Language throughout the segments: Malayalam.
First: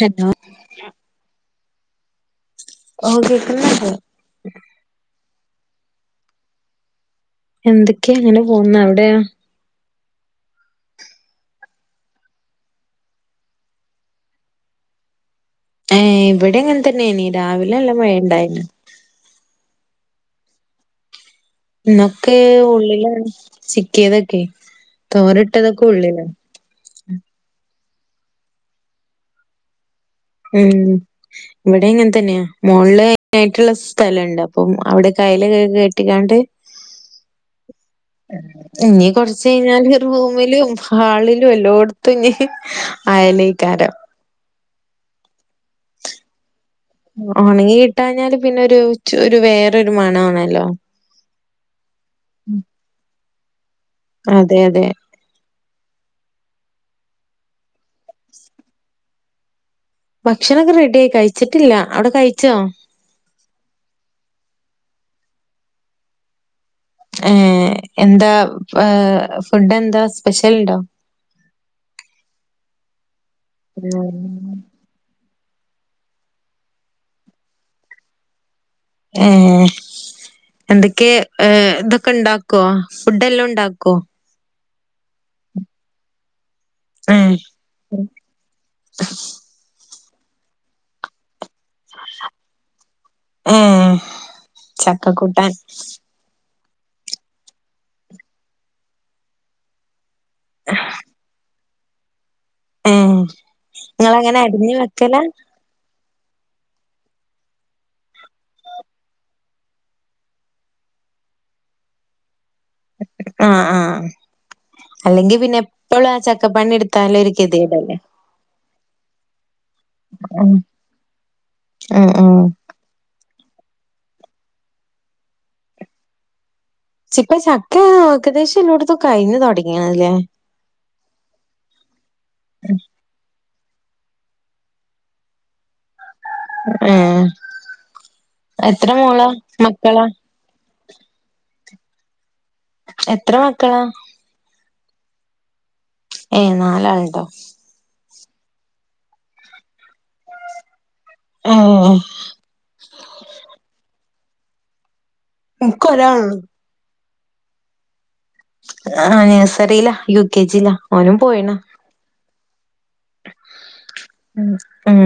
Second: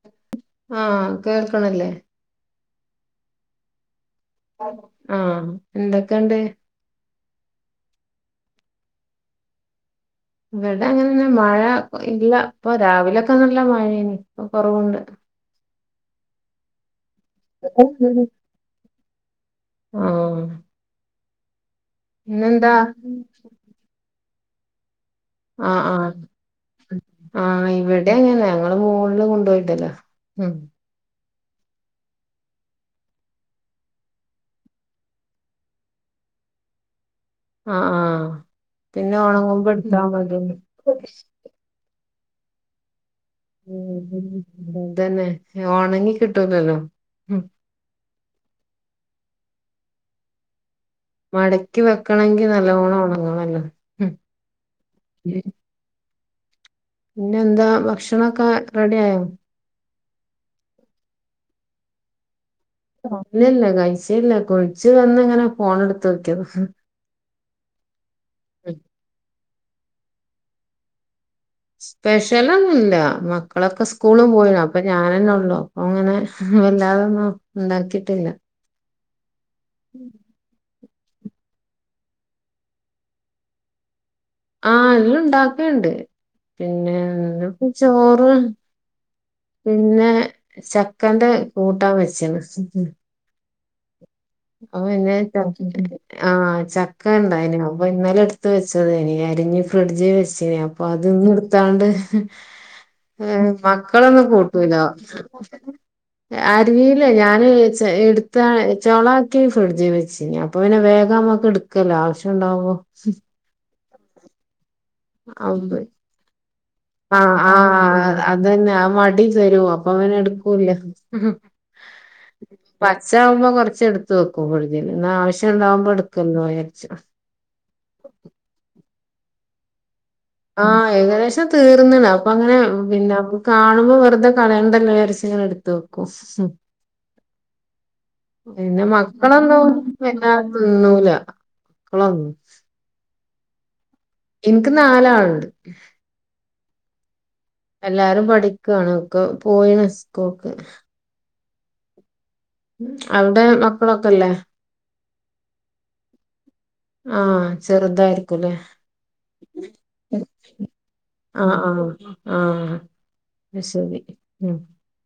ഹലോ ആഹ് കേൾക്ക്ണില്ലേ ഓഹ് കേൾക്കുന്നുണ്ട് ആഹ് എന്തൊക്കെണ്ട് എന്തൊക്കെ ഇങ്ങനെ പോകുന്നു അവിടെയോ ഇവിടെ അങ്ങനെന്നെ മഴ ഇല്ല ഇപ്പൊ രാവിലൊക്കെ നല്ല മഴേയ്ന് ഇപ്പോ കുറവുണ്ട് ഏഹ് ഇവിടെ അങ്ങനെതന്നേയ്ന് രാവിലെ നല്ല മഴ ഉണ്ടായീന് ആഹ് ഇന്നൊക്കെ ഇന്നെന്താ ഉള്ളിലാണ് സിക്കിയതൊക്കെയ് ആഹ് ആഹ് ആഹ് ഇവിടെ അങ്ങനെയാ ഞങ്ങള് മോളില് കൊണ്ടുപോയിടലാ ഉം ഇവിടെ അങ്ങൻതന്നെയാ മോൾള്ള് ആതിനായിട്ടുള്ള സ്ഥലണ്ട് അപ്പം അവിടെക്കെ അയല് കേ കെ ട്ടിങ്ങാണ്ട് ആഹ് ആഹ് ഇഞ് പിന്നെ ഒണങ്ങുമ്പോ കൊറച്ചഴിഞാല് എടുത്താ മതി ഉം റൂമിലും, ഹാളിലും എല്ലോട്ത്തുഞ് അയലെക്കാരം അതന്നെ ഒണങ്ങി കിട്ടൂലല്ലോ ഉം ഒണങ്ങി കിട്ടാഞ്ഞാല് പിന്നൊരു ചു ഒരു വേറൊരു മണാണല്ലോ? മടക്കി വെക്കണെങ്കില് നല്ലോണം ഒണങ്ങണല്ലോ അതെ അതെ പിന്നെന്താ ഭക്ഷണൊക്കെ റെഡി ആയോ? ഭക്ഷണൊക്കെ റെഡി ആയി കഴിച്ചിട്ടില്ല അവിടെ കഴിച്ചോ? ഇല്ലല്ല കഴിച്ചില്ല കുൾച്ച് വന്ന്ങ്ങെനെ ഫോണ് ട്ത്ത് നോകിയെതാ ഏഹ് എന്താ ഫുഡെന്താ സ്പെഷ്യല്ണ്ടോ? സ്പെഷ്യലൊന്നുല്ല മക്കളൊക്കെ സ്കൂള് പോയിണ് അപ്പോ ഞാനന്നൊള്ളൂ അപ്പങ്ങനെ വല്ലാതൊന്നും ഇണ്ടാക്കിട്ടില്ല ഏഹ് എന്തൊക്കെ ഇതൊക്കെണ്ടാക്കുവോ ഫുഡെല്ലും ഇണ്ടാക്കോ? ആഹ് എല്ലും ഇണ്ടാക്കേണ്ട് പിന്നെ ഏഹ് ചോറ് പിന്നെ ചക്കൻ്റെ കൂട്ടാം വെച്ച്ണ് ഏഹേ അപ്പോ പിന്നെ ഇണ്ടാക്കിട്ടില്ല ആഹ് ചക്കെണ്ടായിന് അപ്പഹ് ഇന്നലെട്ത്ത് വെച്ചതേനി എരിഞ് ഫ്രിഡ്ജ് വെച്ചേ നി അപ്പൊ അത് ന്ന്ട്ത്താണ്ട് ഏഹ് മക്കളൊന്നും ഇങ്ങളങ്ങനെ അരിഞ്ഞ് കൂട്ടൂല വെക്കലാ? അരീല്ല ഞാന് ചെ എട്ത്താ ചൊളൊ ട്‌ക്കെ ഫ്രിഡ്ജ് വെച്ചിനിയെ അപ്പൊ പിന്നെ വേഗമ്മക്ക് എടുക്കല്ലോ? ആവ്ശ്യംണ്ടാവുമ്പോ ആഹ ആഹ അല്ലെങ്കി പിന്നെ എപ്പളും ആ ചക്കപ്പണിയെട്ത്താലൊരു ആഹ് ഗതിയെടെല്ലേ? ആഹ് അതന്നെ ആ മടി വരും അപ്പൊ പിന്നെ ഉം എടുക്കൂല്യ ഉം ഉം. പച്ചാകുമ്പോ കൊറച്ചെടുത്ത് വെക്കും ഫ്രിഡ്ജില് ഇന്നാവിശ്യംണ്ടാവുമ്പോ എടുക്കല്ലോജാര്ച്ച് ഷിപ്പ ചക്ക ഏകദേശെല്ലോട്ത്തും കഴിഞ്ഞു തൊടങ്ങീണ്ല്ലേ? ആഹ് ഏകദേശം തീർന്ന്ണ് അഹ്പ്പങ്ങനെ പിന്നെ അ കാണുമ്പോ വെറ്തെ കളയേണ്ടല്ലോജാര്ച്ച് ങ്ങനെട്ത്ത് വെക്കും ഏഹേ പിന്നെ മക്കളൊന്നും മക്കളാ? പിന്നെ തിന്നൂല്ല മക്കളൊന്നും എത്ര മക്കളാ? ഇൻക്ക് നാലാള്ണ്ട് എഹ് നാലാള്ണ്ടോ? എല്ലാരും പഠിക്കാണ് ഒക്കെ പോയിണ് സ്കൂക്ക് ഏഹേ അവ്ടെ മക്കളൊക്കെല്ലേ? ഇക്കൊരാളൊള്ളൂ ആഹ് ചെറുതായിരിക്കും ആ നഴ്സറീല യു കെ ജി ലാ ഓനും പോയിണ് ആഹ് ആഹാ അഹ് ശെരി ഉം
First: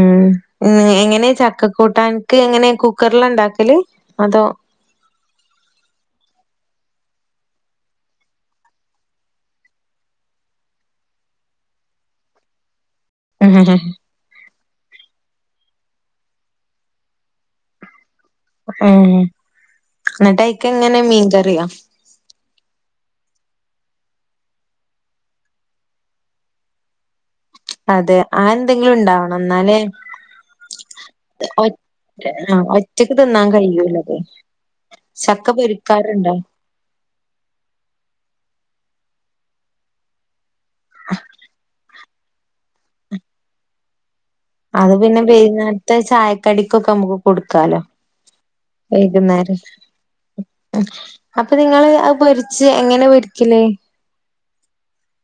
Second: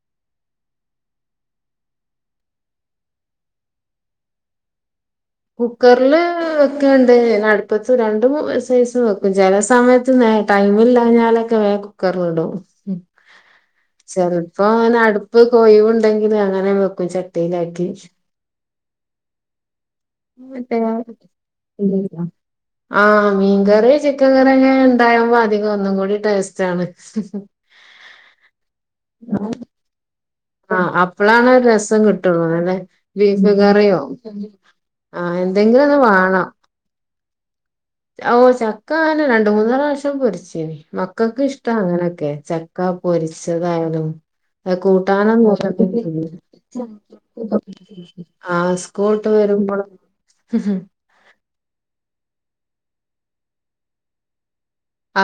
മ് എങ്ങനെ ചക്കക്കൂട്ടൻക്ക് എങ്ങനെ കുക്കർലാ ഇണ്ടാക്കല് അതോ? കുക്കർല് വെക്കേണ്ട് പിന്നട്പ്പത്ത് രണ്ട് സൈസും വെക്കും ചെല സമയത്ത് ടൈമില്ലാഞ്ഞാലൊക്കെ വേം കുക്കറില്ടും മ് ചെൽപ്പങ്ങെനെ അടുപ്പൊക്കെ ഒയ്‌വ്ണ്ടെങ്കിലങ്ങനെ വെക്കും ചട്ടിയിലാക്കി ഏഹേ മറ്റേ എങ്ങെട്ടയ്ക്കെങ്ങനെ മീൻ കറിയോ? ആഹ്, മീൻ കറി, ചിക്കൻ കറി, ക്കെ ണ്ടായമ്പോ, അധികം ഒന്നും കൂടി ടേസ്റ്റ് ആണ്. [inaudible] അതെ, ആഹ് ന്തെങ്കിലും ണ്ടാവണം. ന്നാലേ? ആഹ് അപ്പളാണ് ഒറ്റ, രസം കിട്ടുള്ളൂ ആഹ്, അല്ലെ ഒറ്റക്ക് തിന്നാൻ ബീഫ് കറിയോ കഴിയൂല്ലത് ആഹ് ചക്ക എന്തെങ്കിലും ഒന്ന് പൊരിക്കാറുണ്ടോ? ഓ, ചക്ക അങ്ങനെ രണ്ട് മൂന്നു പ്രാവശ്യം പൊരിച്ന്. മക്കൾക്ക് ഇഷ്ട അങ്ങനെയൊക്കെ ച ക്ക, പൊരിച്ചതായതും. അ അത് പിന്നെ കൂട്ടാൻ ഒന്നും വൈകുന്നേരത്തെ ചായക്കടിക്കൊക്കെ നമുക്ക് കൊടുക്കാലോ ആഹ്, സ്കൂളട്ട് വൈകുന്നേരം വരുമ്പോൾ ഹ് ഹ് അപ്പൊ, നിങ്ങള് അത് പൊരിച്ച് എങ്ങനെ പൊരിക്കല്?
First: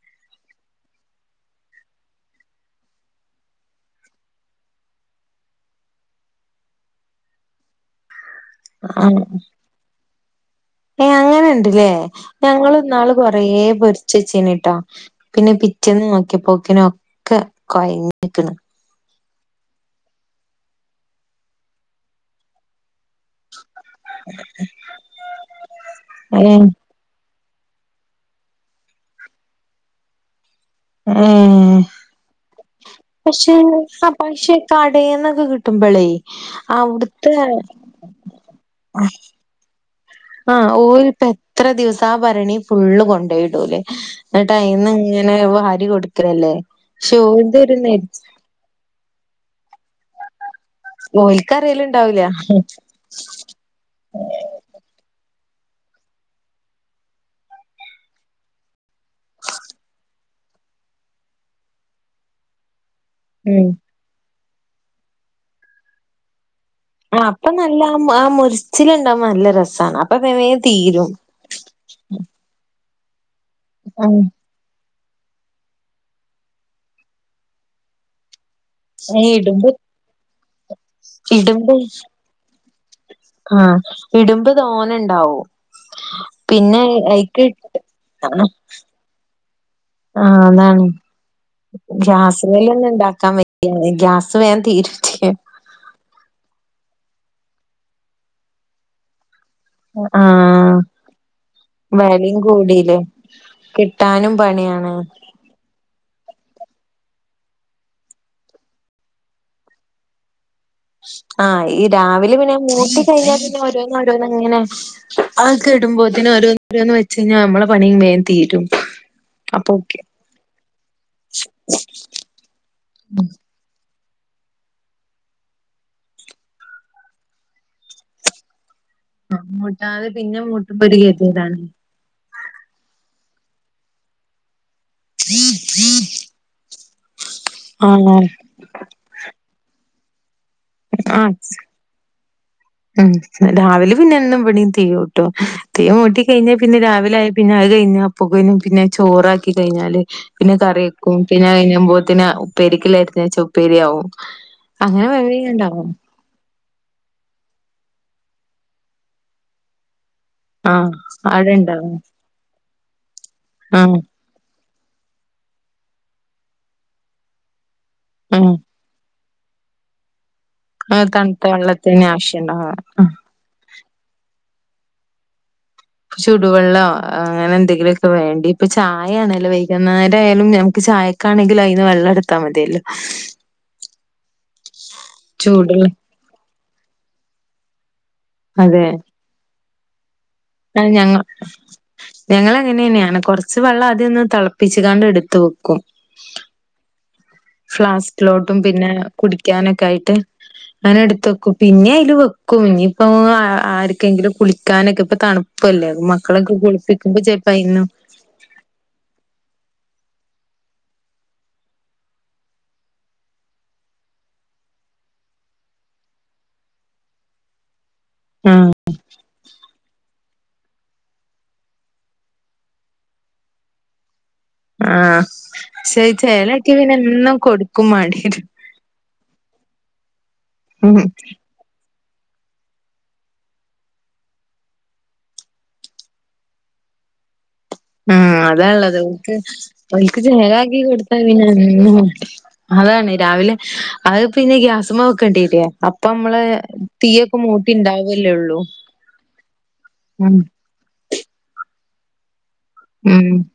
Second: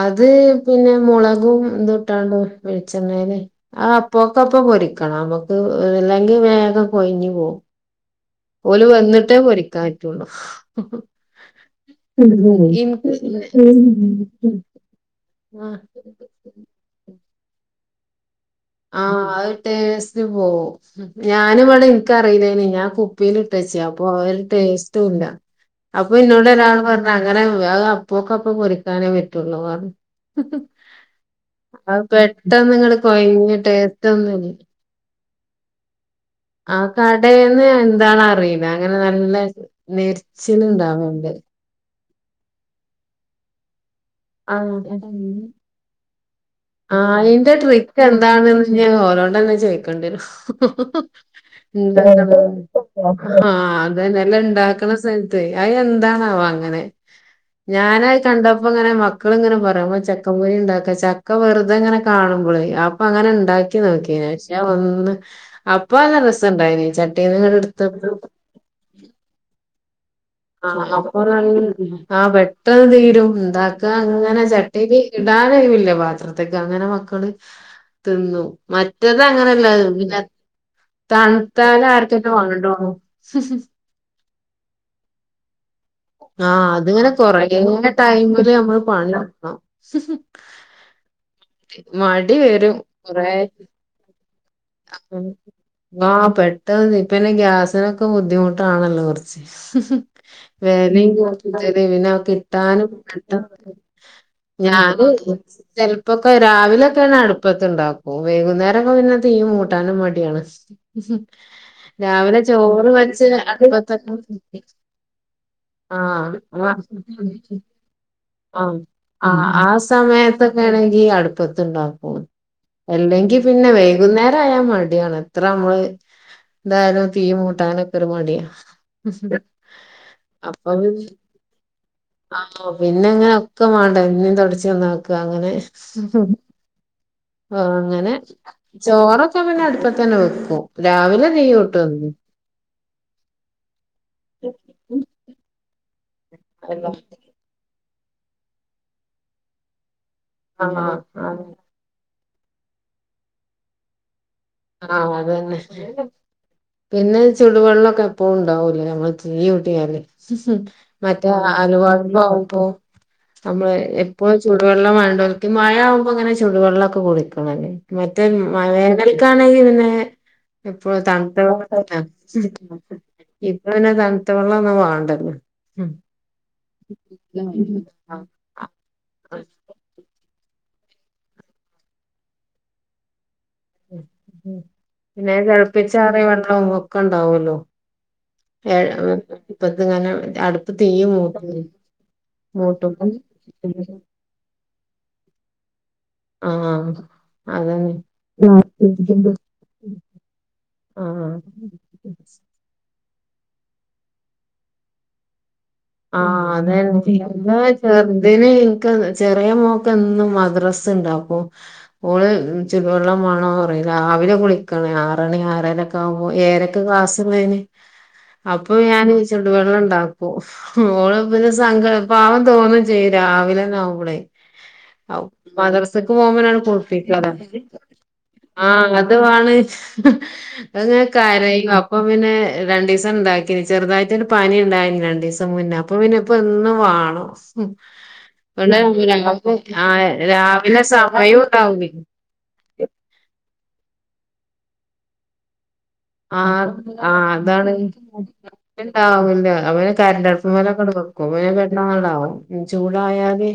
അത്, പിന്നെ, മുളകും ഇതും, ഇട്ടാണ്ട് വെളിച്ചെണ്ണേല്. ആഹ്, പോക്കപ്പം, പൊരിക്കണം. നമ്മുക്ക് ല്ലെങ്കി വേഗം കൊയിഞ്ഞ് പോവും. ഓല് ആഹ്, വന്നിട്ടേ പൊരിക്കാൻ പറ്റുള്ളൂ ഏ അങ്ങനെണ്ട് ല്ലേ? ഞങ്ങിന്നാള് കൊറേ പൊരി ഇൻക്ക് ചെച്ചീന്നു ട്ടാ? പിന്നെ, ആഹ് പിറ്റന്ന് നോക്കിയപ്പോക്കന ഒക്കെ കൊഴഞ്ഞിക്ക്ണ്. ആഹ്, ടേസ്റ്റ് പോവും. ഞാനുംവിടെ ഇൻ ക്കറില്ലനീ. ഞാൻ കുപ്പീലിട്ടേച് അപ്പൊ, ഒര് ടേസ്ട്ടുല്ല. അപ്പൊ ഇന്നോട് ഏഹ് ഒരാൾ പറഞ്ഞ അങ്ങനെ അപ്പോക്ക അപ്പ പൊരിക്കാനെ പറ്റുള്ളൂ. ഏഹ് അഹ് പെട്ടെന്ന്ങ്‌ട് കൊയഞ് [unintelligible] പക്ഷെ കടെന്നൊക്കെ കിട്ടുമ്പളേ.. ആഹ്, അവ്ടുത്തെ കടെന്നു എന്തണ അറില അങ്ങനെ നല്ല നെരിച്ചിൽ ഇണ്ടാവേണ്ട്. ഇത്ര ദിവസം ആ ഭരണി ഫുള്ള് കൊണ്ടോയിടൂലേ. ന്നിട്ട ആഹ് യ്ന്നു ങ്ങനെ വാരി കൊടു കലല്ലേ ആഹ് അയിന്റെ ട്രിക്ക് എന്താന്ന് ഓരോടന്നെ ചോയ്‌ക്കേണ്ടി രും. ഉം, ഓൽക്കറിയലുണ്ടാവൂല. ആഹ ന്നെല്ല, ഉണ്ടാക്കണ സ്ഥൽത്ത് അയ് എന്താണവ അങ്ങനെ? ഞാനഹ് കണ്ടപ്പോ ങ്ങനെ മക്കള്ങ്ങനെ പറയും മ്മാ ചക്കപ്പൊരി ണ്ടാക്കാ ചക് ചക്ക വെറുതെ ങ്ങനെ കാണുമ്പോളെ അപ്പൊ അങ്ങനെ ഉം ണ്ടാക്കി നോക്കിന് ഞാൻ ഒന്ന് അപ്പൊ നല്ല രസുണ്ടായിന് അപ്പൊ നല്ല ആഹ് ആഹ് മൊരിച്ചില് ണ്ടാവുമ്പോ, നല്ല രസാണ് വേം ആഹ് തീരും. അപ്പൊ നല് ആഹ് പെട്ടെന്ന് തീരും ണ്ടാക്ക ഉം ങ്ങന ച ട്യില് ഇടാനയുവില്ല പാത്രതിക് അങ്ങനെ മക്കള് തിന്നും മറ്റത് അങ്ങനെല്ല ഇടുമ്പോ ഇടുമ്പ് തണുത്താല ർക്കെറ്റെ വണ്ടോണ് ഇടുംബ തോനെ ണ്ടാവും. ആഹ്, അതിങ്ങനെ കൊറേ ആഹ് ടൈമില് നമ്മള് പണി ട്ക്കണം. ആഹ്, അതാണ് മടി ഗ്യാസ് വരും മേലൊന്നും കൊറേ ണ്ടാക്കാൻ വെക്കരുത്, ഗ്യാസ് വേം തീരും ചെയ്യും. ആഹ്, പെട്ടെന്ന് തീ പ്പെനെ ഗ്യാസിനൊക്ക ബുദ്ധിമുട്ടാണല്ലോ? കൊർച്ച്. ആഹ് വെലിം കൂടുതല്, പിന്നെ വെലിം കിട്ടാനും കൂടീലെ പെട്ടെന്ന്. കിട്ടാനും പണിയാണ്. ഞാന്. ചെല്പ്പൊക്കെ? രാവിലൊക്കെയണ അടുപ്പത് ണ്ടാക്കും. വൈകുന്നേരം ഒക്കെ പിന്നെ തീ മൂട്ടാനും മഡ്യാണ്. ആഹ്, ഈ രാവിലെ പിന്നെ മൂട്ടി വെച്ച് കഴിഞ്ഞാ പിന്നെ, ഓരോന്ന് അടുപ്പത്തൊക്കെ ഓരോന്ന് ങ്ങനെ ആഒക്ക്, ഇടുമ്പോത്തിന് ആഹ് ഓരോന്ന് ആഹ് രോന്ന് വെച്ച് കഴിഞ്ഞാ നമ്മള പണിം വേം തീരും. ആഹ്, ആ അപ്പൊ ഓക്കെ. സമയത്തൊക്കെ ണെങ്കി അട്പ്പത്ണ്ടാക്കും, എല്ലെങ്കി. പിന്നെ, വൈകുന്നേരായ മടിയാണ് ത്ര നമ്മള് ന്തായാലും തീ മൂട്ടനെക്കെരു മടിയാ.... ആഹ് മൂട്ടാതെ പിന്നെ അപ്പൊ മൂട്ട്മ്പോ ഒരുകതിയേടാ പിന്നെ ണ്. ത്തിയതാണ് ആഹ്, പിന്ന ങ്ങനെ ഒക്കെ മാണ്ടേ പിന്നീ തുടച്ച് നന്നാക്ക അങ്ങനെ. ആഹ്, ങ്ങനെ ചോറൊക്കെ പിന്നെ അടുപ്പതെന്നെവെക്കും രാവിലെ ആഹ് തീയൂട്ടും എന്നും.. ഉം, രാവിലെ പിന്നെ എന്നും ഇവിടിം തീയൂട്ടും. തീ, മൂട്ടീകഴിഞ്ഞാൽ പിന്നെ അല്ല രാവിലെ ആ പിന്നെ അത് കഴിഞ്ഞപ്പുകനും പിന്നെ ചോറാക്കി കഴിഞ്ഞാല് പിന്നെ കറി ആഹ് വെക്കും ആഹ് പിന്നെ കഴിയുമ്പോത്തിനെ ഉപ്പേരിക്കല്ല എടുത്ത്‌യിച്ചാ ഉപ്പേരിയാവും അങ്ങനെ ആഹ് വേവി അതന്നെ ഉണ്ടാവും പിന്നെ ചുടുവെള്ളമൊക്കെ എപ്പോഴും ഉണ്ടാവൂലേ നമ്മള് തീ കൂട്ടിയാല് ആഹ് മറ്റേ അവിടെ ഇണ്ടാവും. അലവാഴുമപ്പോ നമ്മള് ആഹ് ഇപ്പോ ചുടു വെള്ളം വേണ്ടോക്ക്, മഴ ആവുമ്പോ ഇങ്ങനെ ചുടുവെള്ള ഒക്കെ കുടിക്കണല്ലേ മറ്റേ ആഹ്. എനിക്കാണെങ്കിൽ പിന്നെ എപ്പോഴു ആഹ് തണുത്ത വെള്ളത്തിന് ആവശ്യണ്ടാവാ. ആഹ് ഇപ്പ പിന്നെ തണുത്ത വെള്ളം ഒന്നും വേണ്ട ചുടുവെള്ളം അങ്ങനെ എന്തെങ്കിലുമൊക്കെ വേണ്ടി ഇപ്പൊ ചായ ആണല്ലോ വൈകുന്നേരം ആയാലും നമക്ക് ചായക്കാണെങ്കിലും അതിന്ന് വെള്ളം എടുത്താൽ മതിയല്ലോ ഉം പിന്നെ ചൂടുള്ള തിപ്പിച്ചാറിയ വെള്ളവും ഒക്കെ ഉണ്ടാവല്ലോ ' ഏ ഇപ്പങ്ങെ അടുപ്പ അ ഞങ്ങളിങ്ങനെ അങ്ങനെ മൂട്ടുമ്പോ തന്നെയാണ് കുറച്ച് വെള്ളം ആദ്യം മൊന്ന് തെളപ്പ പിച്ചുകാണ്ട് എടുത്ത വെക്കും ആഹ ഫ്ലാസ്കിലോട്ടും പിന്നെ കുടിക്കാനൊക്കെ ആയിട്ട് അങ്ങനെ എടുത്ത് വെക്കും, പിന്നെ അതില് ആഹ് വെക്കും ഇനിയിപ്പ ആർക്കെങ്കിലും കുളിക്കാനൊക്കെ ഇപ്പൊ തണുപ്പ ആഹ അതെ ചീന്ന അയിന്ന് ചെറുന്തനെ ചെറിയ മോക്ക് എന്നും മദ്രസ ഇണ്ടാവും ഓള് ചുടു വെള്ളം വേണോ പറയു രാവിലെ കുളിക്കണേ ആറണി ആറരയ്ക്കെ ഏഴരൊക്കെ ക്ലാസുള്ളേന് ആഹ് അപ്പൊ ഞാൻ ചോദിച്ചിണ്ട് വെള്ളം ഇണ്ടാക്കും മോള് പിന്നെ സങ്കട പാവം തോന്നും ചെയ്യും രാവിലെന്നാവുമ്പളെ ആഹ് പക്ഷെ മദ്രസക്ക് പോകുമ്പോനാണ് ചേലാക്കിയ പിന്നെ കുളപ്പിക്കുവത് എന്നും കൊടുക്കും മാണ്ടിയേരും. ആഹ് അങ്ങനത്തതാണ് അങ്ങ് ഉം കരയും അപ്പ പിന്നെ രണ്ടീസം ണ്ടാക്കിനി ചെറുതായിട്ടൊരു പനി ണ്ടായിനി രണ്ടീസം മുന്നേ അപ്പൊ പിന്നേ ഇപ്പ എന്നും വാണം ആഹ് ഇവിടെ അതാള്ളത് രാവിലെ ആഹ് ഓൽക്ക് ചേലാക്കി രാവിലെ കൊടുത്താ സമയോം പിന്ന ഉണ്ടാവൂലേ എന്നും അതാണ് രാവിലെ അത് പിന്നെ ഗ്യാസ്മ്മേ വെക്കേണ്ടിരിയെ ആഹ് ആഹ് അതാണ് ഇണ്ടാവല്ലേ ഒള്ളൂ. ആവൂല അപ്പം ഞാൻ കരണ്ട് ഉം അടുപ്പ് മേല്ഒക്കെ വെക്കും ഇപ്പം പിന്നെ പെട്ടന്ന് ങ്ങണ്ട് ആവും ചൂട് ഉം ആയാല്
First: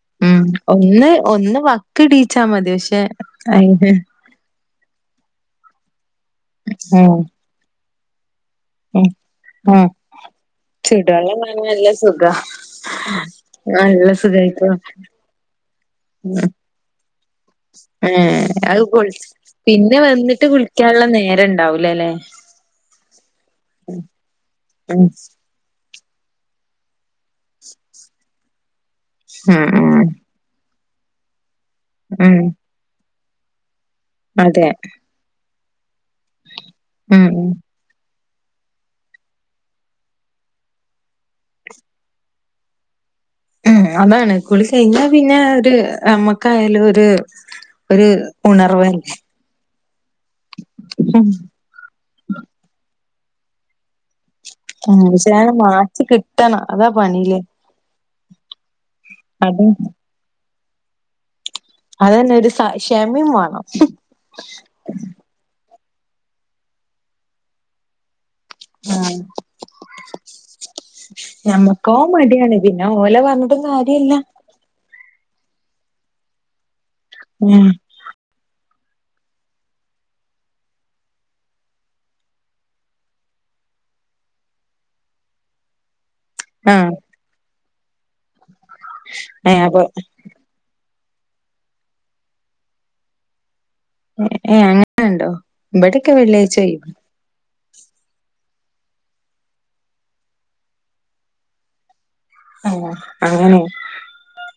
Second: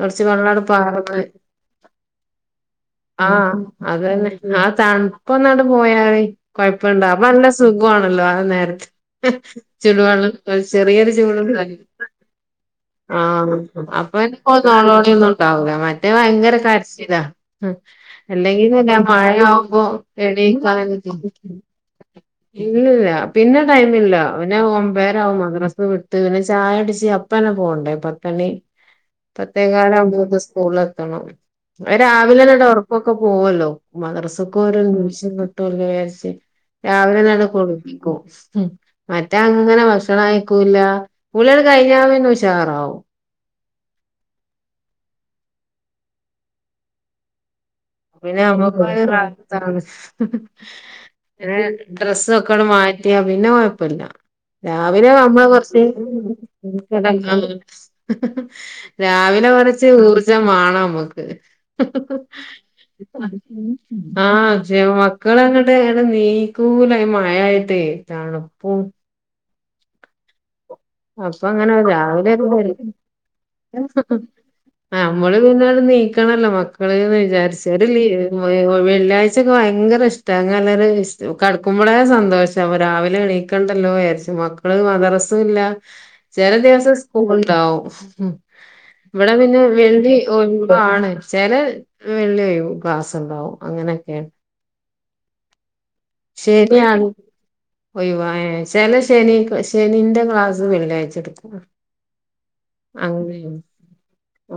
കൊറച്ച് ഉം വെള്ളട് ഒന്ന് പാറ്ന്ന് ഒന്ന് വക്കിടീച്ചാ മതി പക്ഷെ ആഹ് അയിന് അതന്നെ ആഹ് തണുപ്പൊന്നാണ്ട് പോയാല് കൊഴപ്പണ്ടാ ഉം അപ്പ നല്ല സുഖാണല്ലോ ആ നേരം ഉം ഉം ചുട് വെള്ളം ചെറിയൊരു ചുടുവെള്ളം കാണാൻ ചൂട്ണ്ടയാ നല്ല സുഖാ ആഹ് നല്ല അപ്പൊ സുഖായിപ്പോ നോളോളി ഒന്നും ണ്ടാവൂല മറ്റേ ഭയങ്കര കരചിലാ ഏഹ് എല്ലെങ്കിൽന്നെ അത് ഞാൻ കുളി മഴയാവുമ്പോ പിന്നെ വന്നിട്ട് എണീക്കാനന്നേ കുളിക്കാനുള്ള നേരം ഉണ്ടാവൂലല്ലേ ഇല്ലില്ല പിന്നെ ടൈമ് ഇല്ല പിന്നെ ഉം ഒമ്പേരാവും മദ്രസ വിട്ട് പിന്നെ ചായടിച്ച് അപ്പ് പ്പന്നെ പോണ്ടേ പത്തണി ഉം പത്തേക്കാല് ഉം ആവുമ്പോത്ത് സ്കൂള് എത്തണം അത് ഉം രാവിലെ തന്നെ ഉറക്കോക്കെ പോവല്ലോ മദ്രസക് അതെ ഓരോ നിമിഷം കിട്ടല്ലോ യാരിച്ച് രാവിലെ ഉം ന്നേ ഉം കുളിപ്പിക്കും മറ്റേ അങ്ങനെ ഭക്ഷണം കയിക്കൂല്ല കുളിയാണ്ട് കഴിഞ്ഞാ ഉശാറാവും അതാണ് കുളിക്കഴിഞ്ഞാ പിന്നെ ഒരു നമ്മക്കായാലും ഒര് പിന്നെ നമ്മക്കൊരു റാഹത്താണ് ഉം ഡ്രസ്സ്ക്ക ങ്ങണ്ട് മാറ്റിയി പിന്നെ കൊഴപ്പല്ല ഉം രാവിലെ പക്ഷെ നമ്മള് അത് കൊറച്ച് മാറ്റി കിട്ടണം അതാ പണില്ലേ എടങ്ങറാവും ഹ് ഹ് രാവിലെ കൊറച്ച് ഊർജംവാണം മ്മക്ക് ഹ് ഹ് അതന്നെ ഒരു സ ക്ഷമയും വേണം ആഹ് ജ് മ മക്കള് അങ്ങട്ട് നീക്കൂല ഈ മഴായിട്ടേ തണുപ്പും ആഹ് അപ്പൊ അങ്ങനെ ഞമ്മക്കോ രാവിലെ ഒരു മടിയാണ് പരി പിന്നെ ഓല പറഞ്ഞിട്ടും കാര്യല്ല ആഹ് നമ്മള് പിന്ന നീക്കണല്ലോ മക്കള് വിചാരിച് ഉം ഒര് ലീവ് വെള്ളിയാഴ്ചൊക്കെ ഭയങ്കര ഇഷ്ട ഭയങ്കര കടക്കുമ്പോളേ സന്തോഷാ രാവിലെ എണീ ക്കണ്ടല്ലോ വിയാരിച് മക്കള് മദ്രസും ഇല്ല ചല ദിവസം ആഹ് സ്കൂൾ ണ്ടാവും ഇവിടെ പിന്നെ ഏഹ് അപ്പൊ വെള്ളി ഒഴിവാണ് ചെലെ വെള്ളി ക്ലാസ് ണ്ടാവും അങ്ങനെ ഏ അങ്ങനണ്ടോ ഇവിടൊക്കെ വെള്ളിയാഴ്ച ഒഴിവാ ഒയിവ ഏ ചെലെ ശനി ശനിന്റെ ക്ലാസ്സ് വെള്ളിയാഴ്ച്ചെടുക്കും ആഹ് അങ്ങനെയ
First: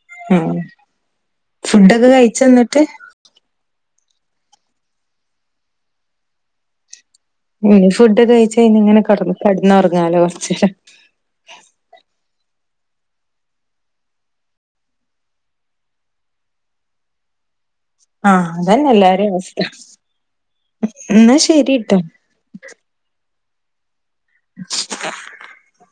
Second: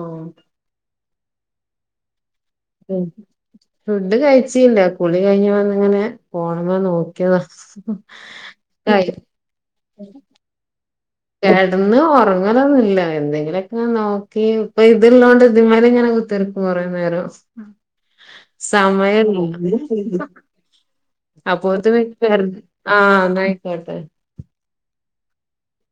ആഹ് മ്മ് ഫുഡൊക്കെ കഴിച്ചോ ന്നിട്ട് ഫുഡ് കഴിച്ചില്ല കുളി കഴിഞ് വന്ങ്ങനെ ഫോൺ മ്മേ നോ ഇനി ഫുഡ്ക്ക കഴിച്ച്ഞ്ഞാ ഇങ്ങനെ കടന്നറങ്ങാലോ കൊറചേരം കിടന്ന് ഉറങ്ങലൊന്നും ല്ല എന്തെങ്കിലുക്കെ ങ്ങനെ നോക്കി ഇപ്പൊ ഇത്ള്ളോണ്ട് ഇതിമ്മല് ഇങ്ങനെ കുത്തിർ കുറേ നേരം ആഹ് അതന്നെ എല്ലാരേം അവസ്ഥ സമയല്ല എന്നാ ശരിട്ടോ അപ്പോത്തിന് ആഹ് നായിക്കോട്ടെ [unintelligible]